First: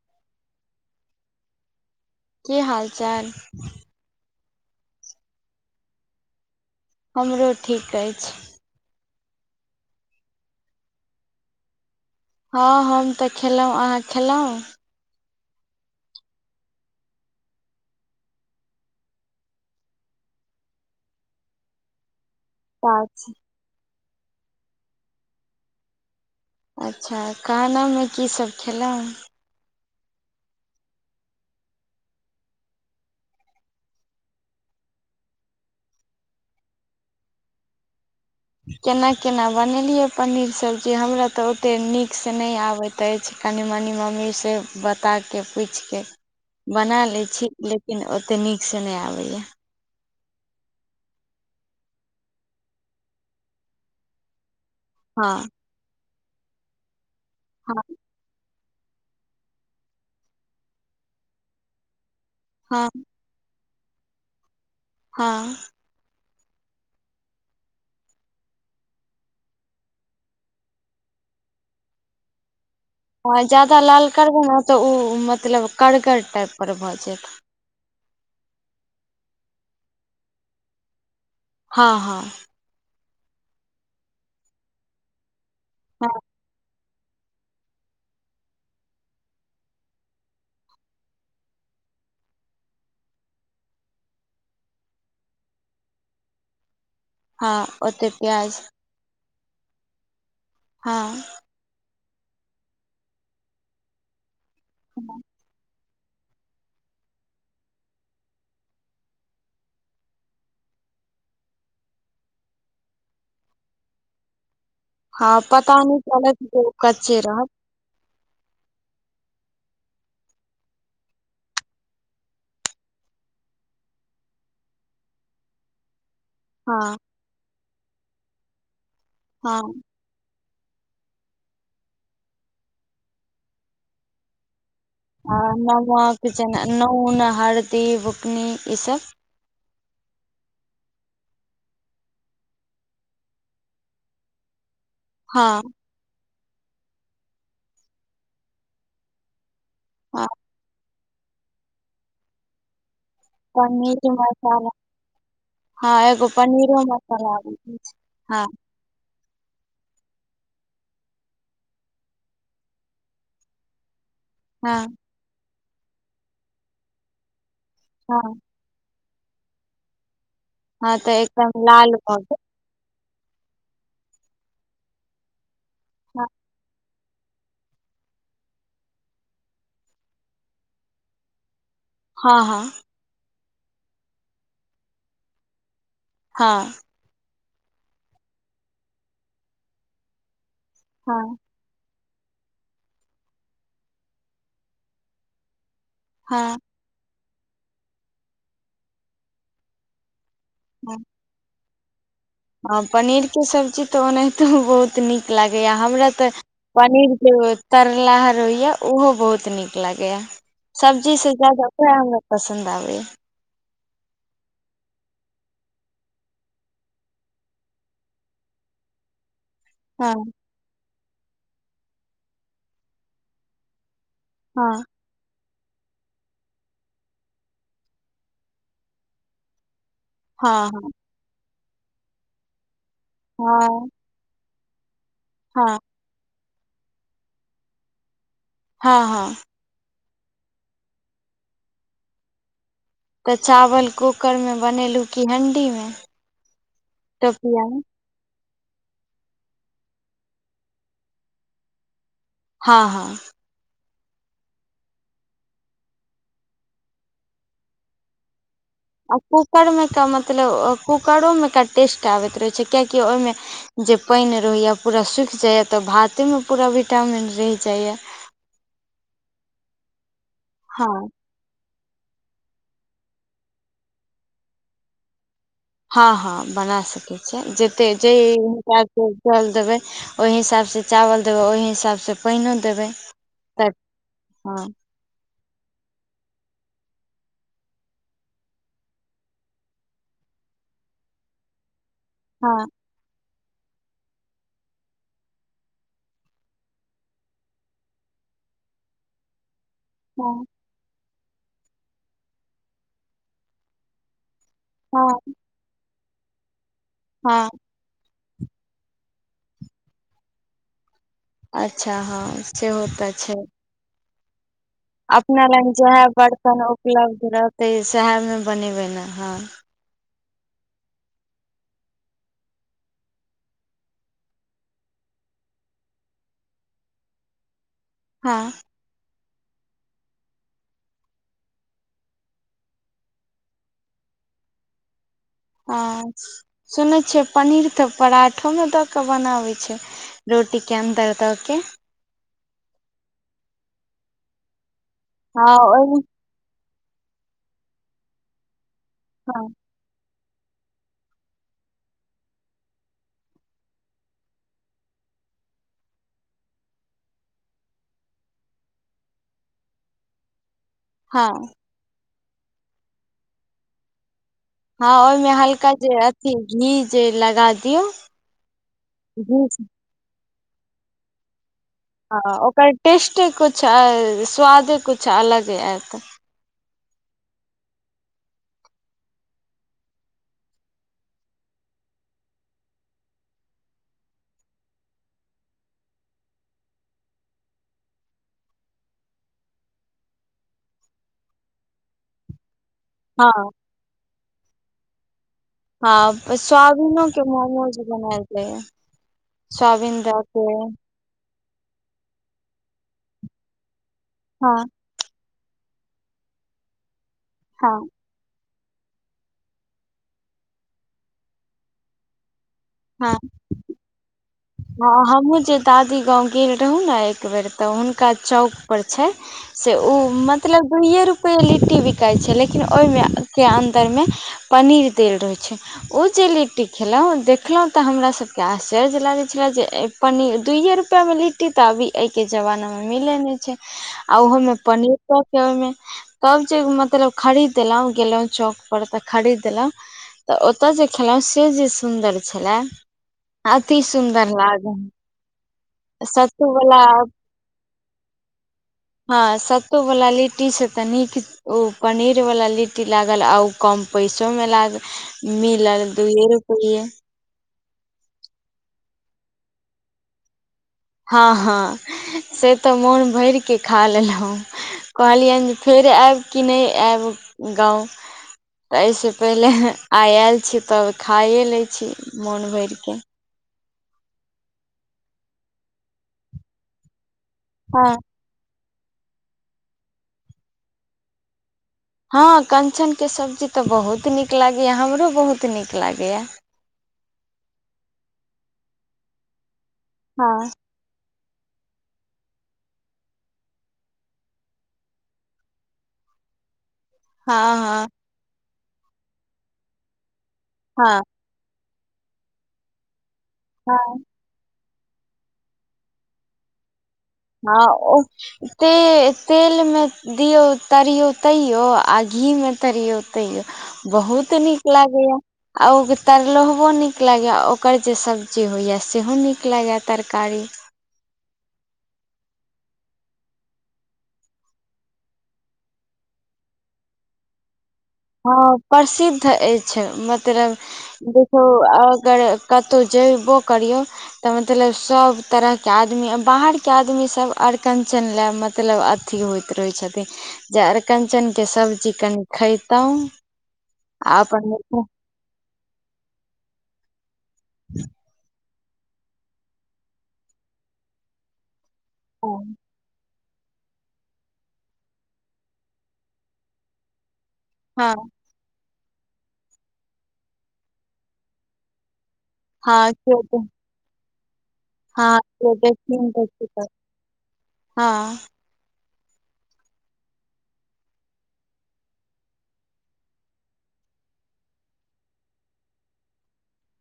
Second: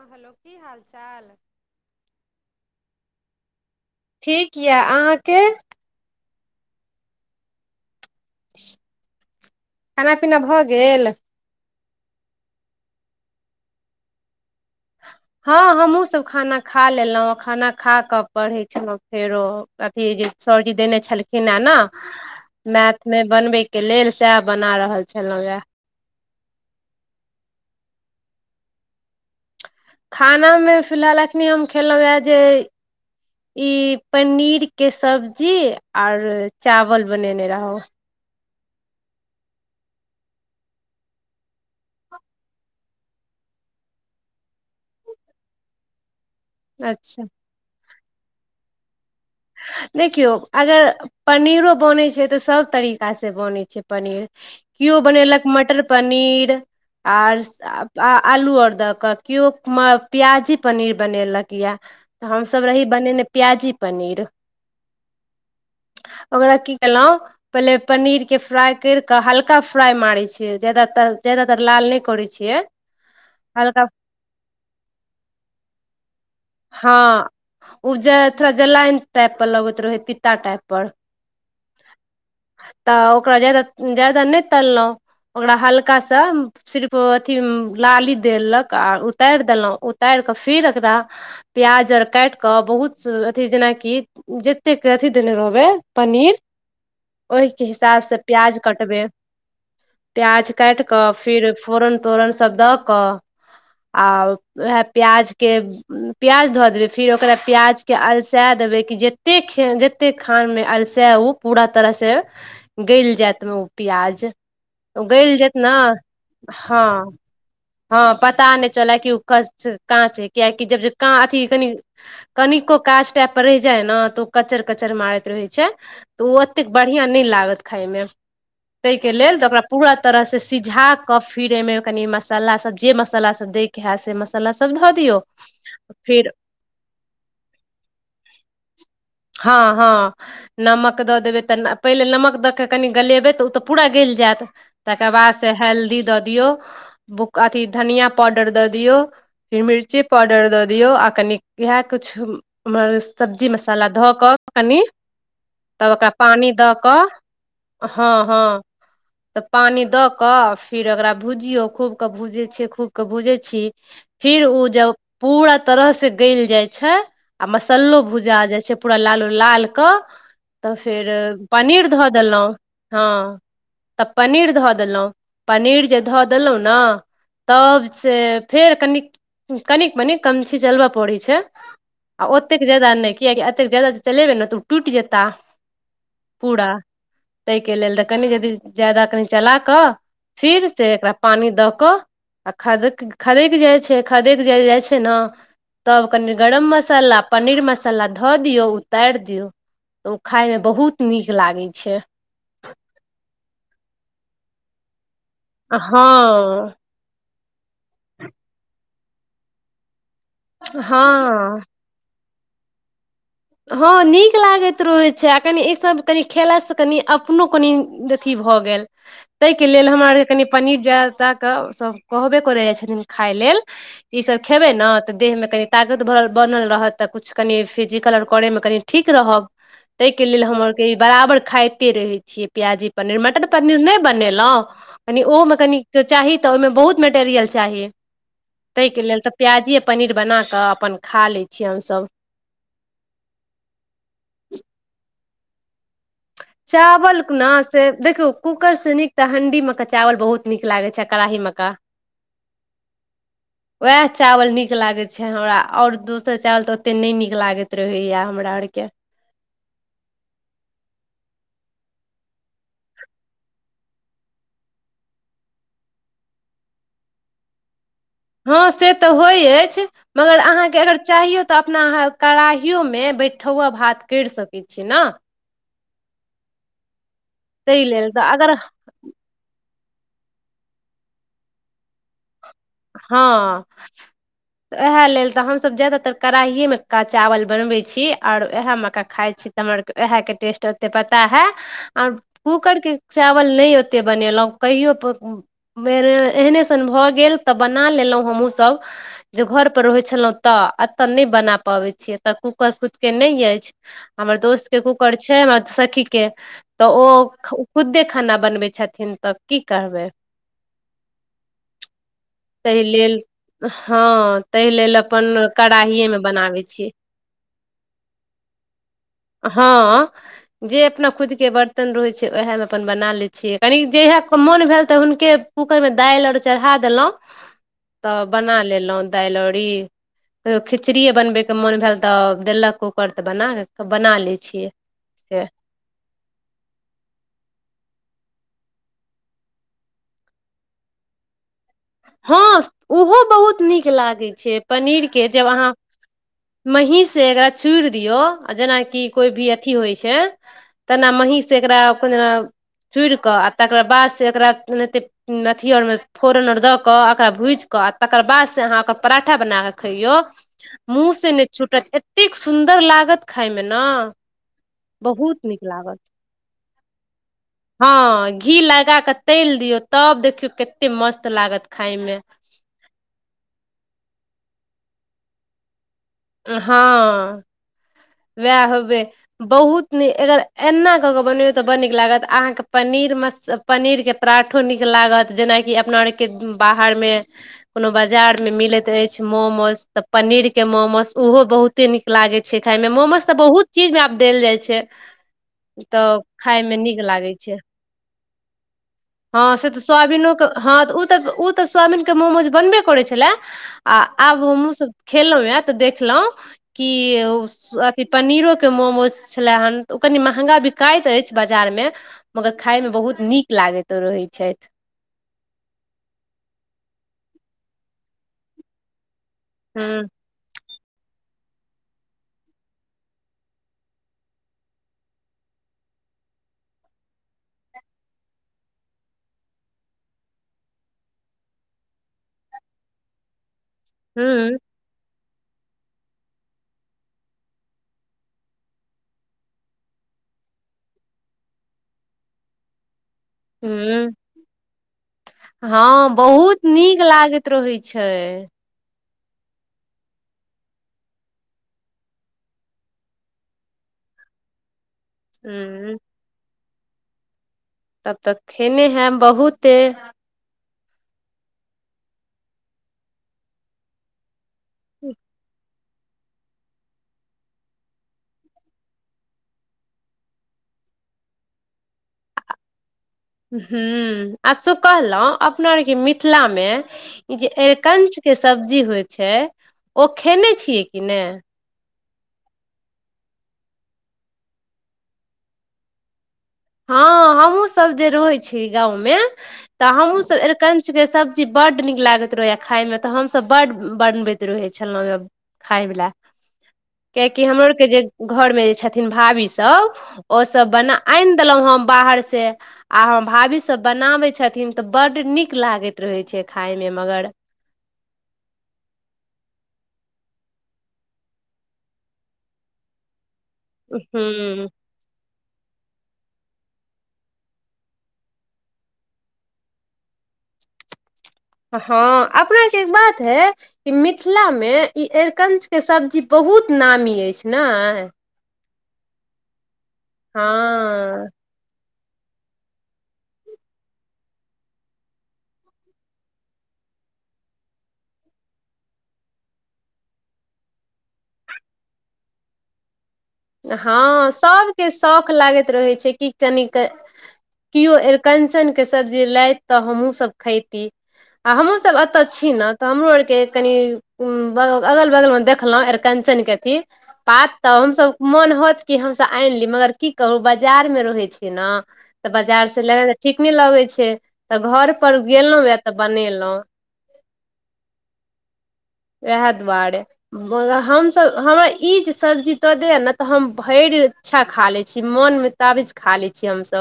हँ हेलो की हाल चाल की हालचाल ठीक यऽ अहाँके हमरो ठीक अछि खाना पीना भऽ गेल हँ हम तऽ खेलहुँ अहाँ खेलहुँ हँ हमहुँ सब खाना खा लेलहुँ खाना खा कऽ पढ़ै छलहुँ फेरो अथी जे सरजी देने छलखिन हें न [inaudible] मैथ मे बनबै के लेल सेह बना रहल छलहुँ ये अच्छा खाना मे की सब खेलहुँ खानामे फिलहाल अखने हम खेलहुँ ये जे ई पनीर के सब्जी और चावल बनेने रहौं केना केना बनेलियै पनीर के सब्जी हमरा तऽ ओते नीक से नहि आबैत अछि कनि मनि मम्मी से बताके पूछिके बना अच्छा लैत छी लेकिन ओते नीकसँ नहि आबैयै देखियौ अगर पनीरो बनै छै तऽ सब तरीका से बनै छै पनीर कियो हँ बनेलक मटर पनीर आर हँ आलू आओर दऽ कऽ कियो प्याजी पनीर बनेलक ये तऽ हमसब रही हँ बनेने प्याजी पनीर हँ ओकरा की केलौं पहिले पनीर के फ्राइ करि कऽ हल्का फ्राइ मारै छियै ज्यादातर ज्यादातर लाल नहि करै छियै आ ज्यादा हल्का लाल करबै ने तऽ ओ मतलब करगर टाइप पर भऽ हँ जायत उ जे थोड़ा जलाइन टाइपर लगैत रहै तीता टाइप पर हँ हँ तऽ ओकरा ज्यादा ज्यादा नहि तललहुँ ओकरा हल्का हँ सा सिर्फ अथि लाली देलक आ उतारि देलहुँ उतारि कऽ फीर ओकरा प्याज आर काटि कऽ बहुत अथि जेनाकि जतेक अथी देने रहबै पनीर ओहिके हँ ओते हिसाबसँ प्याज कटबै प्याज काटि हँ कऽ फिर फोरन तोरन सब दऽ कऽ आ उएह प्याज के प्याज धऽ देबै फेर ओकरा प्याज के अलसा देबै कि जतेक खे जते कते खान मे अलसे ओ पूरा तरह से गैल जेत मे ओ प्याज ओ गैल हँ जेत न पता नहि चलत जे ओ हँ कच्चे रहत हँ पता नहि चलै कि ओ [unintelligible] कच्च काँच हय कियेकि जब जे काँ अथी कनी कनिको काँच टाइप पर रहि जाय हय न तऽ ओ कचर कचर मारैत रहै छै तऽ ओ ओतेक हँ बढ़ियाँ नहि लागत खायमे तहि के लेल तऽ हँ ओकरा पूरा तरह से सिझा के फिर एमे कनि मसाला सब जे मसाला सब दय के हेत से मसाला सब ध आ नमक कि जेना नून हरदी बुकनी ई सभ हँ हँ नमक दऽ देबै तऽ पहिले नमक दऽ क कनि गलेबै तऽ ओ तऽ पूरा गैल जेत तकर बाद हँ से हेल्दी दऽ दियौ अथी धनिया पाउडर दऽ दियऔ फेर मिर्ची हँ पाउडर दऽ दियऔ आ कनि इएह किछु सब्जी मसाला पनीर धऽ कऽ मसाला कनि तब हँ ओकरा एगो पानि दऽ पनीरो कऽ मसाला आबै छै हँ हँ तऽ पानि दऽ कऽ फेर ओकरा भुजियौ खूब के भूजै छीयै खूब के भूजै छी फिर ओ जब हँ पूरा तरह से गल जाइ छै आ मसल्लो हँ भुजा जाइ छै पूरा लालू लाल कऽ तऽ हँ फेर एकदम पनीर लाल धऽ भऽ गेल देलहुँ हँ तऽ पनीर धऽ देलहुँ पनीर जे धऽ हँ देलहुँ ने तब से फेर कनि कनिक मनिक कम छी जलबय पड़ी छै आ ओतेक हँ ज्यादा नहि किएकि एतेक ज्यादा जे चलेबै न तऽ ओ टूटि जेताह पूरा हँ ताहिके लेल तऽ कनि यदि ज्यादा कनि चला कऽ फिर से एकरा हँ पानी दऽ कऽ आ खद खदकि जाइ छै खदक जाल जाइ छै ने तब कनि हँ गरम मसाला पनीर मसाला धऽ दियौ उतारि दियौ ओ खायमे बहुत नीक लागे छै ह पनीर के सब्जी तऽ ओनाहिते बहुत बत नीक लागैया हमरा तऽ हँ पनीर जे तरला हर होइ या ऊहो बहुत नीक लागे या सब्जी से हँ ज्यादा क हमरा पसन्द आबै हँ नीक लागैत रहैत छै आ कनि ईसभ कनी खेलास से कनि अपनो कनि अथी भऽ गेल [inaudible] ताहिके लेल हमरा हँ आरके कनि पनीर जयत कऽ सभ कहबे करय जाइ छथिन खााय लेल ई सब खेबे हँ ने ते देह में कनी तागत बनल रहत त कुछ कनि फिजिकल आर त [inaudible] हँ पनीर मटर पनीर हँ नहि बनेलहुं कनि ओहो मे कनि हँ ची तऽ ओहिमे बहुत मेटेर चाही हँ ताहिके लेल त हँ प्य पनीर बनाकऽ अपन खा लै छी हमसभ तऽ चावल कूकर में बनेलू की हणडी मे चावलके न टोपिया मे से देखिय कुकरसँ नीक तऽ हंडी मेक चावल बहुत नीक लागैत छै कड़ाही मे क हँ हँ वएह चावल नीक लागैत छै हमरा आओर दोसर चावल तऽ ओतेक नहि नीक लागैत रहैया हमरा आरके आ कूकरमे क मतलब कूकरोमे एक टेस्ट आबैत रहैत छै किियकि ओहिमे जे पानि रहैए पूरा सूखि जाइए तऽ भातेमे पूरा विटामिन रहि जाइए हँ से तऽ होय अछि मगर अहाँके अगर हँ चाहियो तऽ अपना अहाँ कड़ाहियो मे बैठौआ भात करि सकैत छीियै ने हँ हँ बना सकैत छै ताहि जते लेल जे तऽ अगर हनका जल देबे ओहि हिसाब से चावल देबै ओहि हिसाब से पानओ देबै हँ तऽ हँ इएह लेल तऽ हमसब जादातर कड़ाहिएमे क चावल बनबै छी आओर वएहमेक खाइ छी र उएहके टेस्ट ओते पता है आर हँ कूकर के चावल नहि ओतेक बनेलहुँ कहियो बेर एहने सन भऽ गेल तऽ बना लेलहुं हमहु सब जे घर पर रहै छलहुँं हँ तऽ बना पै छीऽ कूकर खुद के नहि अछि हमर दोस्त हँ कूकर छै हमरा सखी के तऽ ओ हँ खुद्दे खाना बनबै छथिन तऽ की करबै अच्छा हँ ताहि सेहो तऽ लेल छै हँ ताहि लेल अपन अपना लग जएह कड़ाहिए मे बर्तन बनाबै छियै उपलब्ध रहतै सएह मे बनेबै न हँ जे अपना खुद के बर्तन रहै छै ओएहे मे अपन बना ले छियै कनी जे मोन भेल तऽ हुनके कूकरमे दालि आउर चढ़ा देलहुँ तऽ हँ बना लेलहुँ दालि अरी कहियो खिचड़िए बनबैके मोन भेल तऽ देलक कूकर तऽ बना बना लै छियै से हँ सुनै छियै पनीर तऽ पराठोमे दऽ कऽ बनाबै छै रोटीके अन्दर दऽ के हँ ओहो बहुत नीक लागै छै पनीरके जब हँ अहाँ ओहि महीँसँ एकरा छुड़ि दियौ आ जेनाकि कोइ हँ भी अथी होय छै तेना महीं से एकरा को जे चूड़िके आ तकरा बाद से एकरा एते अथी आर मे फोरन आर दऽ कऽ ओकरा भूजि कऽ आ तकर बाद से अहाँ ओकर पराठा बना क खैयो मुँह हँ से नहि छूटत एतेक सुन्दर लागत खायमे ने हँ ओहिमे बहुत नीक हल्का जे लागल अथी घी जे लगा दियौ हँ घी लगा कऽ घी तलि से दियौ तब देखियौ कतेक मस्त लागत खायमे ह ओकर टेस्टे कुछ आर स्वादे कुछ अलग आयत हँ वएह हबे बहुत नीक अगर एना कऽ कऽ बनेबै तऽ बड़ नीक लागत अहाँके पनीर म पनीरके पराठो नीक लागत जेनाकि अपना आरके बाहरमे कोनो बाजार मे मिलैत रहै छै मोमोस तऽ पनीर के मोमोस उहो बहुते नीक लागे छै खाय मे मोमोज तऽ हँ बहुत चीज मे आब देल जाय छै तऽ हँ खाय मे नीक स्वाबिनो के लागे छै मोमोज बनाएल जाइय हँ से तऽ सोायाबीनो के हँऽ ओ तऽ त स्वाबीन के मोमोज बनबे करै छले आ आब हँ हम सब खेलौ हे तऽ देखलहुँ कि हँ कि पनीरोके मोमोज छलेए हन तऽ ओ कनि महँंगा बिकाइत अछि बाजारमे मगर खाय मे बहुत नीक लागैत रहै छै ह हमहूँ जे दादी गाँंव गेल रहु न एक बेर तऽ हुनका चौक पर छै से ओ हूं मतलब दुइए रुपैए लिट्टी बिकाइ छै लेकिन ओहि के अन्दरमे पनीर देल रहे छै ओ जे लिट्टी खेलौ देखलहुँ तऽ हमरा सबके आश्चर्य लागैत छले जे पनीर दुइए रुपआ मे लिट्टी तऽ अभी एय के जमाना में मिले नहि छै आ ओहो में हूं पनीर चौ ओहिमे तब जे मतलब खरीद देलौ गेलौ चौक पर तऽ खरीदलौ तऽ ओतय जे खेलौ से जे सुन्दर छले अति हूं सुन्दर लागल हँ सत्तू बहुत वला नीक लागैत रहय छै हँ सत्तू वला लिट्टी से तऽ नीक ओ पनीरवला लिट्टी लागल आ ओ कम पैसोमे लागल मिलल हूं दुयए रुपैेये तब तऽ खेने हेब बहुते हँ हँ से तऽ मोन भरिके खा लेलहुँ कहलियनि जे फेर आएब कि नहि आएब गाँव तऽ एहिसँ पहिले आय आयल छी तब खाइए लै छी मोन भरिके ह आ स कहलौ अपना आओरके मिथिला मे जे हँ अरिकंच के सब्जी होय छै ओ खेने छियै कि ने हँ कञ्चनके सब्जी तऽ बहुत नीक लागैए हमरो बहुत नीक लागैए हँ हमहुं सब जे रहै छी गाँव मे तऽ हमहु सब हँ अरिकंचन किछके सब्जी बड्ड नीक लागैत रहैएा खायमे तऽ हमसभ बड्ड बनबैत रहैत छलौ खायबला कियाकि हँ हमरो आरके हँ जे घरमे जे छथिन भाभीसभ ओसभ बना हँ आनि देलहुं हम बाहर से आ हम भाभी सब हँ बनाबै छथिन तऽ बड नीक लागैत रहे छै खाय मे मगर हँ ओ त तेल मे दियौ तरियौ तरौ आ घी मे तरियौ तैयो बहुत हूँ नीक लागैया आ ओ तरलोहबो नीक लगैए ओकर जे सब्जी होइए सेहो नीक लागैए तरकारी हँ अपना जे बात यै ई मिथिलामे ई अरिकंचके सब्जी बहुत नामी अछि नै हँ प्रसिद्ध अछि मतलब हँ देखौ अगर कतहु जेबो करियौ तऽ मतलब सभ तरहके आदमी बाहरके आदमीसभ अरकञ्चन लए मतलब अथी होइत रहे छथिन जे अरिकंचनक के सब्जी कनि खयतहु हँ सभके शौख लागैत रहै छै कि कनिक केओ अरिकंचनके सब्जी लथि तऽ हमहूँसभ खयती आ हमहुं सब एतऽ छी ने तऽ हमरो आर के कनि अगल बगल मे देखलहुं आरिकंचनक के की पात तऽ हँ हमसभ मोन होत कि हमसभ आनि ली मगर की कहू बाजारमे रहै छै ने तऽ बाजार से हँ लेइ त केओ ठीक ने लगे छै तऽ घर हँ पर केओ गेलहुॅं यए तऽ देखथिन की बनेलहुँं कर हँ वयह दुवारे ब हमसभ हमरा ई जे सब्जी दऽ दैय ने तऽ हम भरि अच्छा खा लैत छी मोनमे ताबज खा ले छियै हमस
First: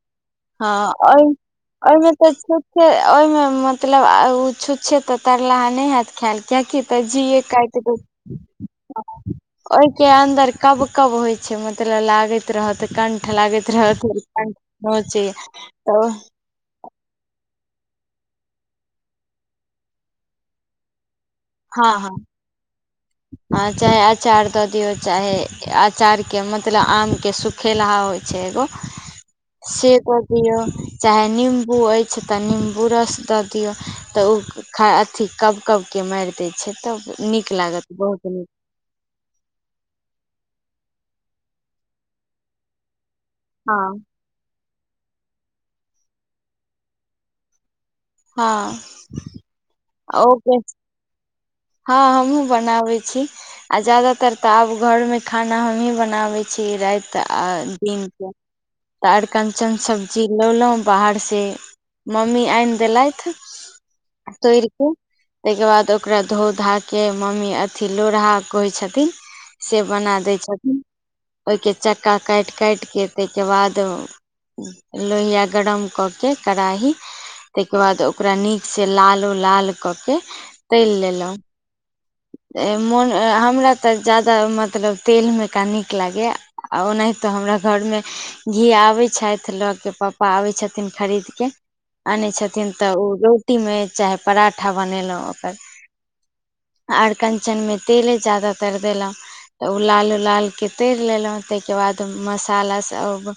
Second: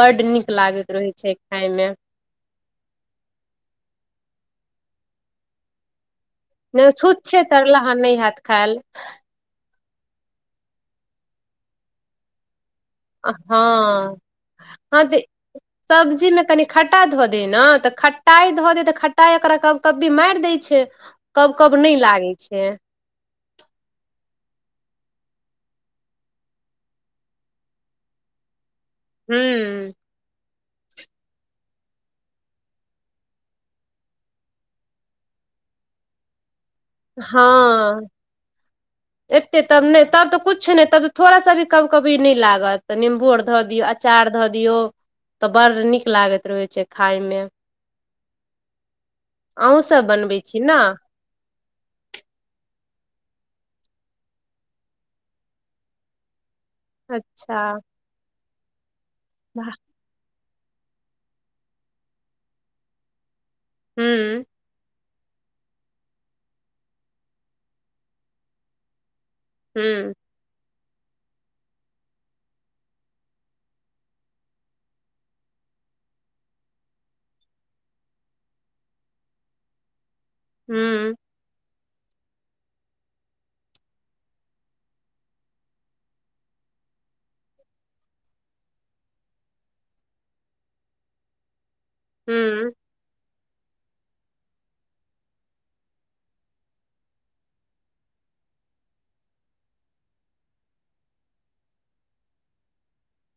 बड नीक हँ लागैत रहे ओहि छै खाय मे ओहिमे तऽ छुतछे ओहिमे मतलब ओ छुतछे तऽ तरलाहा नहि हयत खायल किया कि नहि कत छूत जी छै तरला अहाँ त नहि हैत खायल [unintelligible] ओहि के अन्दर कब कब होइ छै मतलब लागैत रह त कंठ लागैत रहत कठ सब्जी मे कनि खट्टा धऽ दे ने तऽ खट्टाइ धऽ दे तऽ खट्टाइ एकरा कब कब भी मारि दै छै कब कब नहि लागै छै आ चाहे अचार दऽ दियौ चाहे अचारके मतलब आमके सुखेलहा होइ छै एगो से हूँ कऽ दियऔ चाहे निम्बू अछि तऽ निम्बू रस दऽ दियौ तऽ ओ खा अथि कब कबकेँ मारि दैत छै तब हँ नीक लागत बहुत नीक एते तब ने तब तऽ कछु ने तब थोड़ा सा भी कब कभी नहि लागत निम्बो धऽ दियौ हँ अचार धऽ दियौ तऽ बड़ नीक लागैत रहैत छै खााय मे हँ अहुंसब बनबै ओके छी ने हँ हमहुं बनावे छी आ जादातर ते आब घर मे खाना हमही बनावे छी छी राति आ अच्छा दिन के तऽ वाह अरकञ्चन सब चिललौलहुँ बाहर से मम्मी आनि देलथि हूँ तोड़ि क ताहि केँ बाद ओकरा धो धा के मम्मी अथि लोढ़हा कहै छथिन से हूँ बना दै छथिन ओय के चक्का काटि काटि के तय के बाद लोहिया गरम कऽ केँ कढ़ाही तय के बाद ओकरा नीक से लालो लाल कऽ के तलि हूँ लेलहुँ मोन हमरा तऽ ज्यादा मतलब तेलमेका नीक लागैए आ ओनाहितो हमरा घर मे घी आबैत छथि लऽ के प्पा आबै छथिन खरीद के आनै छथिन हूँ तऽ ओ रोटी मे चाहे पराठा बनेलहुँ ओकर आरकञ्चन मे तेले ज्यदातर देलहुँ ओ लाले लाल के तरि लेलहुँ तै के बाद मसाला सब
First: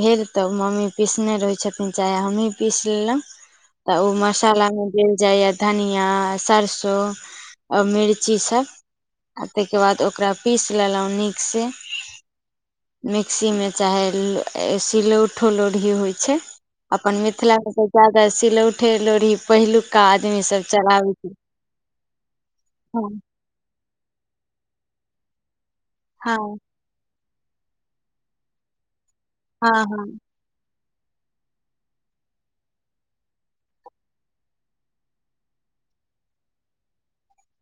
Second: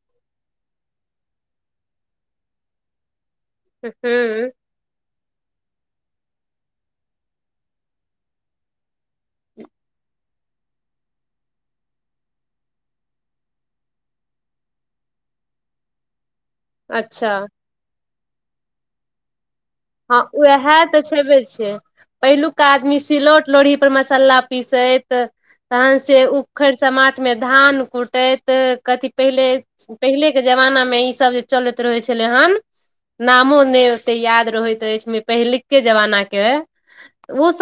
भेल तऽ मम्मी पीसने रहै छथिन चाहे हमहीँ पीस लेलहुँ तऽ ओ हूँ मसालामे देल जाइए धनियां सरसो [unintelligible] आ मिर्ची सब तैके बाद ओकरा पीस लेलहुँ नीक से मिक्सी मे चाहे सिलौठो लोढ़ी होइ छै अपन अच्छा मिथिला मे तऽ ज्यादा सिलौठे लोढ़ी पहिलुक हँ उएहे तऽ छैबे छियै पहिलुका आदमी हँ सिलौट लोढ़ी पर मसाला पीसैत तहन से हँ उखड़ि समाट मे धान कुटैत कथी पहिले हँ हँ पहिले जमाना मे ई सब जे चलैत रहय छलय हन नामो ने ओते याद रहै [unintelligible] तइछ मे पहिलिके जमाना के उ सब